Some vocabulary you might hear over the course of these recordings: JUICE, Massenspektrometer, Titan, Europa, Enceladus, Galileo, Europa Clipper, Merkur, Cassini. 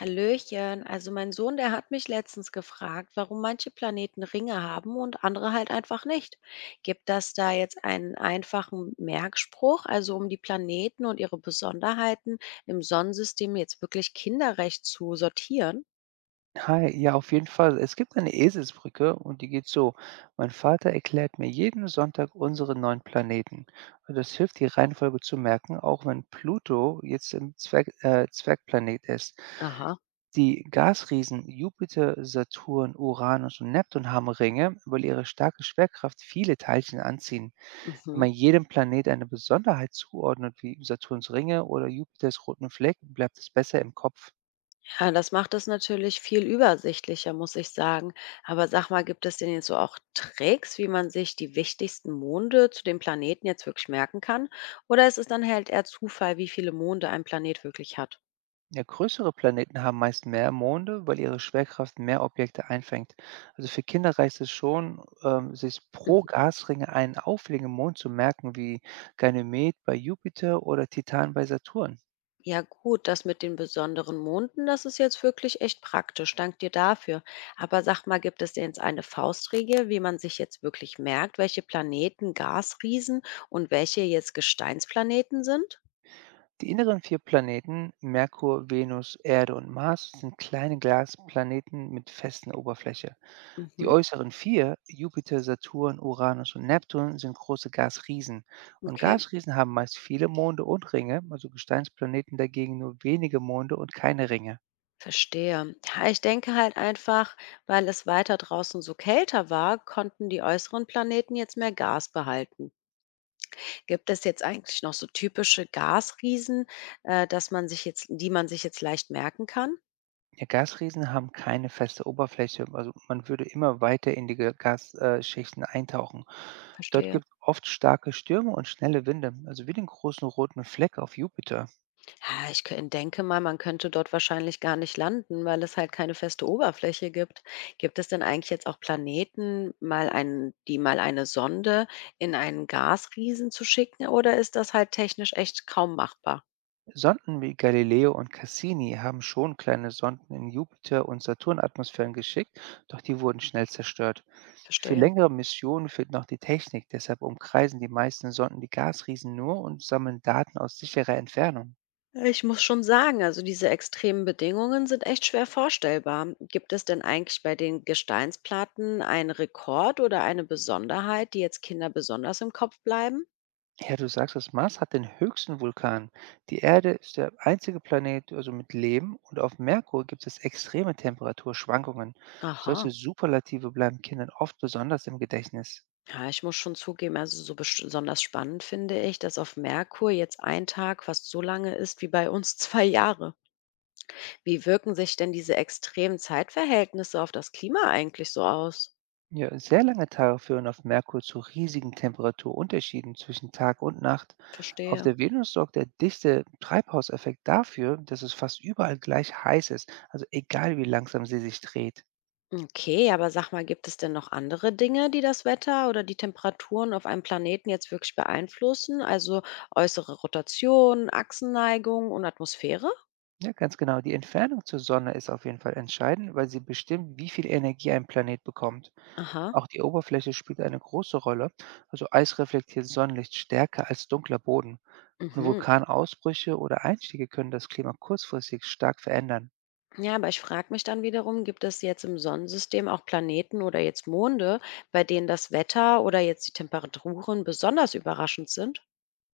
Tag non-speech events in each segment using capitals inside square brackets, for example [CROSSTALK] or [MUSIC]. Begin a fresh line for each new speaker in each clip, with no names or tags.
Hallöchen, also mein Sohn, der hat mich letztens gefragt, warum manche Planeten Ringe haben und andere halt einfach nicht. Gibt das da jetzt einen einfachen Merkspruch, also um die Planeten und ihre Besonderheiten im Sonnensystem jetzt wirklich kinderrecht zu sortieren?
Hi, ja, auf jeden Fall. Es gibt eine Eselsbrücke und die geht so. Mein Vater erklärt mir jeden Sonntag unsere neun Planeten. Und das hilft, die Reihenfolge zu merken, auch wenn Pluto jetzt im Zwergplanet ist.
Aha,
Die Gasriesen Jupiter, Saturn, Uranus und Neptun haben Ringe, weil ihre starke Schwerkraft viele Teilchen anziehen. Wenn
mhm.
man jedem Planet eine Besonderheit zuordnet, wie Saturns Ringe oder Jupiters roten Fleck, bleibt es besser im Kopf.
Ja, das macht es natürlich viel übersichtlicher, muss ich sagen. Aber sag mal, gibt es denn jetzt so auch Tricks, wie man sich die wichtigsten Monde zu dem Planeten jetzt wirklich merken kann? Oder ist es dann halt eher Zufall, wie viele Monde ein Planet wirklich hat?
Ja, größere Planeten haben meist mehr Monde, weil ihre Schwerkraft mehr Objekte einfängt. Also für Kinder reicht es schon, sich pro
Mhm.
Gasringe einen auffälligen Mond zu merken, wie Ganymed bei Jupiter oder Titan bei Saturn.
Ja gut, das mit den besonderen Monden, das ist jetzt wirklich echt praktisch. Dank dir dafür. Aber sag mal, gibt es denn jetzt eine Faustregel, wie man sich jetzt wirklich merkt, welche Planeten Gasriesen und welche jetzt Gesteinsplaneten sind?
Die inneren vier Planeten, Merkur, Venus, Erde und Mars, sind kleine Glasplaneten mit festen Oberfläche. Die
Mhm,
äußeren vier, Jupiter, Saturn, Uranus und Neptun, sind große Gasriesen. Und
okay.
Gasriesen haben meist viele Monde und Ringe, also Gesteinsplaneten dagegen nur wenige Monde und keine Ringe.
Verstehe. Ja, ich denke halt einfach, weil es weiter draußen so kälter war, konnten die äußeren Planeten jetzt mehr Gas behalten. Gibt es jetzt eigentlich noch so typische Gasriesen, dass man sich jetzt, die man sich jetzt leicht merken kann?
Ja, Gasriesen haben keine feste Oberfläche, also man würde immer weiter in die Gasschichten eintauchen. Dort
Verstehe.
gibt es oft starke Stürme und schnelle Winde, also wie den großen roten Fleck auf Jupiter.
Ja, denke mal, man könnte dort wahrscheinlich gar nicht landen, weil es halt keine feste Oberfläche gibt. Gibt es denn eigentlich jetzt auch Planeten, mal ein, die mal eine Sonde in einen Gasriesen zu schicken, oder ist das halt technisch echt kaum machbar?
Sonden wie Galileo und Cassini haben schon kleine Sonden in Jupiter- und Saturnatmosphären geschickt, doch die wurden schnell zerstört. Für
Verstehe.
längere Missionen fehlt noch die Technik, deshalb umkreisen die meisten Sonden die Gasriesen nur und sammeln Daten aus sicherer Entfernung.
Ich muss schon sagen, also diese extremen Bedingungen sind echt schwer vorstellbar. Gibt es denn eigentlich bei den Gesteinsplatten einen Rekord oder eine Besonderheit, die jetzt Kinder besonders im Kopf bleiben?
Ja, du sagst, das Mars hat den höchsten Vulkan. Die Erde ist der einzige Planet also mit Leben und auf Merkur gibt es extreme Temperaturschwankungen.
Aha.
Solche Superlative bleiben Kindern oft besonders im Gedächtnis.
Ja, ich muss schon zugeben, also so besonders spannend finde ich, dass auf Merkur jetzt ein Tag fast so lange ist wie bei uns [LAUGHS] 2 Jahre. Wie wirken sich denn diese extremen Zeitverhältnisse auf das Klima eigentlich so aus?
Ja, sehr lange Tage führen auf Merkur zu riesigen Temperaturunterschieden zwischen Tag und Nacht. Auf
Verstehe.
der Venus sorgt der dichte Treibhauseffekt dafür, dass es fast überall gleich heiß ist, also egal wie langsam sie sich dreht.
Okay, aber sag mal, gibt es denn noch andere Dinge, die das Wetter oder die Temperaturen auf einem Planeten jetzt wirklich beeinflussen? Also äußere Rotation, Achsenneigung und Atmosphäre?
Ja, ganz genau. Die Entfernung zur Sonne ist auf jeden Fall entscheidend, weil sie bestimmt, wie viel Energie ein Planet bekommt.
Aha.
Auch die Oberfläche spielt eine große Rolle. Also Eis reflektiert Sonnenlicht stärker als dunkler Boden. Und
Mhm.
Vulkanausbrüche oder Einstiege können das Klima kurzfristig stark verändern.
Ja, aber ich frage mich dann wiederum, gibt es jetzt im Sonnensystem auch Planeten oder jetzt Monde, bei denen das Wetter oder jetzt die Temperaturen besonders überraschend sind?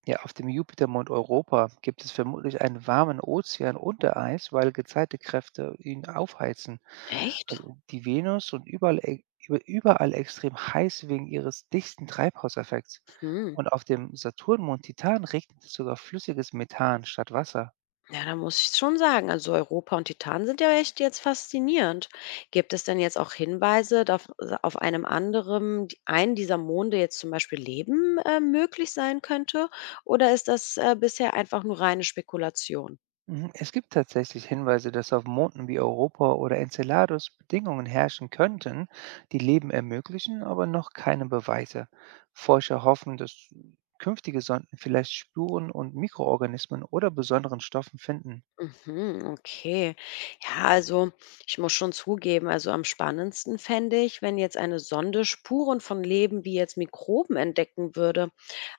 Ja, auf dem Jupitermond Europa gibt es vermutlich einen warmen Ozean unter Eis, weil Gezeitenkräfte ihn aufheizen.
Echt?
Also die Venus und überall extrem heiß wegen ihres dichten Treibhauseffekts.
Hm.
Und auf dem Saturnmond Titan regnet es sogar flüssiges Methan statt Wasser.
Ja, da muss ich schon sagen, also Europa und Titan sind ja echt jetzt faszinierend. Gibt es denn jetzt auch Hinweise, dass auf einem anderen, einen dieser Monde jetzt zum Beispiel Leben möglich sein könnte? Oder ist das bisher einfach nur reine Spekulation?
Mhm. Es gibt tatsächlich Hinweise, dass auf Monden wie Europa oder Enceladus Bedingungen herrschen könnten, die Leben ermöglichen, aber noch keine Beweise. Forscher hoffen, dass künftige Sonden vielleicht Spuren und Mikroorganismen oder besonderen Stoffen finden.
Mhm, okay. Ja, also ich muss schon zugeben, also am spannendsten fände ich, wenn jetzt eine Sonde Spuren von Leben wie jetzt Mikroben entdecken würde,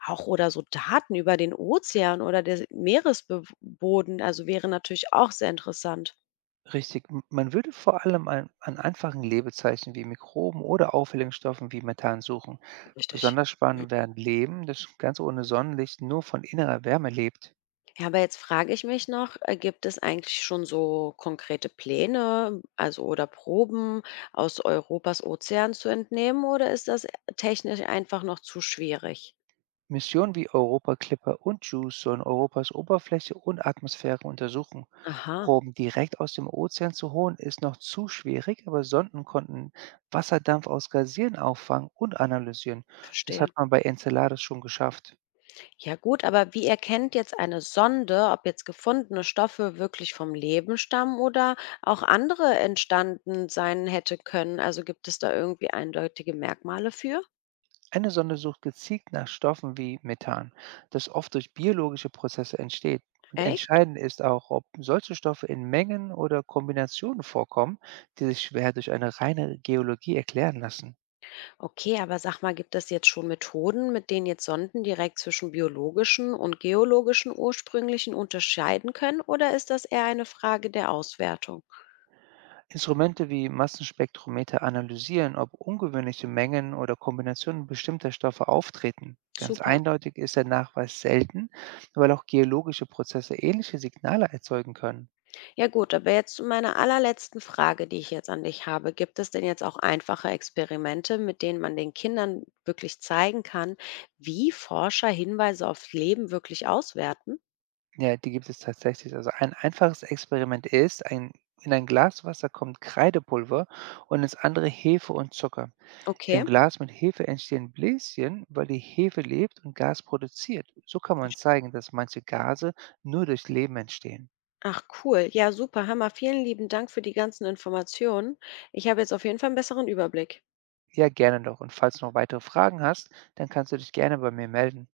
auch oder so Daten über den Ozean oder den Meeresboden, also wäre natürlich auch sehr interessant.
Richtig, man würde vor allem an einfachen Lebezeichen wie Mikroben oder auffälligen Stoffen wie Methan suchen.
Richtig.
Besonders spannend wären Leben, das ganz ohne Sonnenlicht nur von innerer Wärme lebt.
Ja, aber jetzt frage ich mich noch, gibt es eigentlich schon so konkrete Pläne, also oder Proben aus Europas Ozean zu entnehmen oder ist das technisch einfach noch zu schwierig?
Missionen wie Europa Clipper und JUICE sollen Europas Oberfläche und Atmosphäre untersuchen.
Aha.
Proben direkt aus dem Ozean zu holen ist noch zu schwierig, aber Sonden konnten Wasserdampf aus Gasieren auffangen und analysieren. Das hat
Verstehe.
man bei Enceladus schon geschafft.
Ja gut, aber wie erkennt jetzt eine Sonde, ob jetzt gefundene Stoffe wirklich vom Leben stammen oder auch andere entstanden sein hätte können? Also gibt es da irgendwie eindeutige Merkmale für?
Eine Sonde sucht gezielt nach Stoffen wie Methan, das oft durch biologische Prozesse entsteht. Und
Echt?
entscheidend ist auch, ob solche Stoffe in Mengen oder Kombinationen vorkommen, die sich schwer durch eine reine Geologie erklären lassen.
Okay, aber sag mal, gibt es jetzt schon Methoden, mit denen jetzt Sonden direkt zwischen biologischen und geologischen ursprünglichen unterscheiden können oder ist das eher eine Frage der Auswertung?
Instrumente wie Massenspektrometer analysieren, ob ungewöhnliche Mengen oder Kombinationen bestimmter Stoffe auftreten. Ganz
Super.
eindeutig ist der Nachweis selten, weil auch geologische Prozesse ähnliche Signale erzeugen können.
Ja gut, aber jetzt zu meiner allerletzten Frage, die ich jetzt an dich habe. Gibt es denn jetzt auch einfache Experimente, mit denen man den Kindern wirklich zeigen kann, wie Forscher Hinweise aufs Leben wirklich auswerten?
Ja, die gibt es tatsächlich. Also ein einfaches Experiment ist, ein, in ein Glas Wasser kommt Kreidepulver und ins andere Hefe und Zucker. Im
Okay.
Glas mit Hefe entstehen Bläschen, weil die Hefe lebt und Gas produziert. So kann man
verste-
zeigen, dass manche Gase nur durch Leben entstehen.
Ach cool. Ja, super, Hammer. Vielen lieben Dank für die ganzen Informationen. Ich habe jetzt auf jeden Fall einen besseren Überblick.
Ja, gerne doch. Und falls du noch weitere Fragen hast, dann kannst du dich gerne bei mir melden.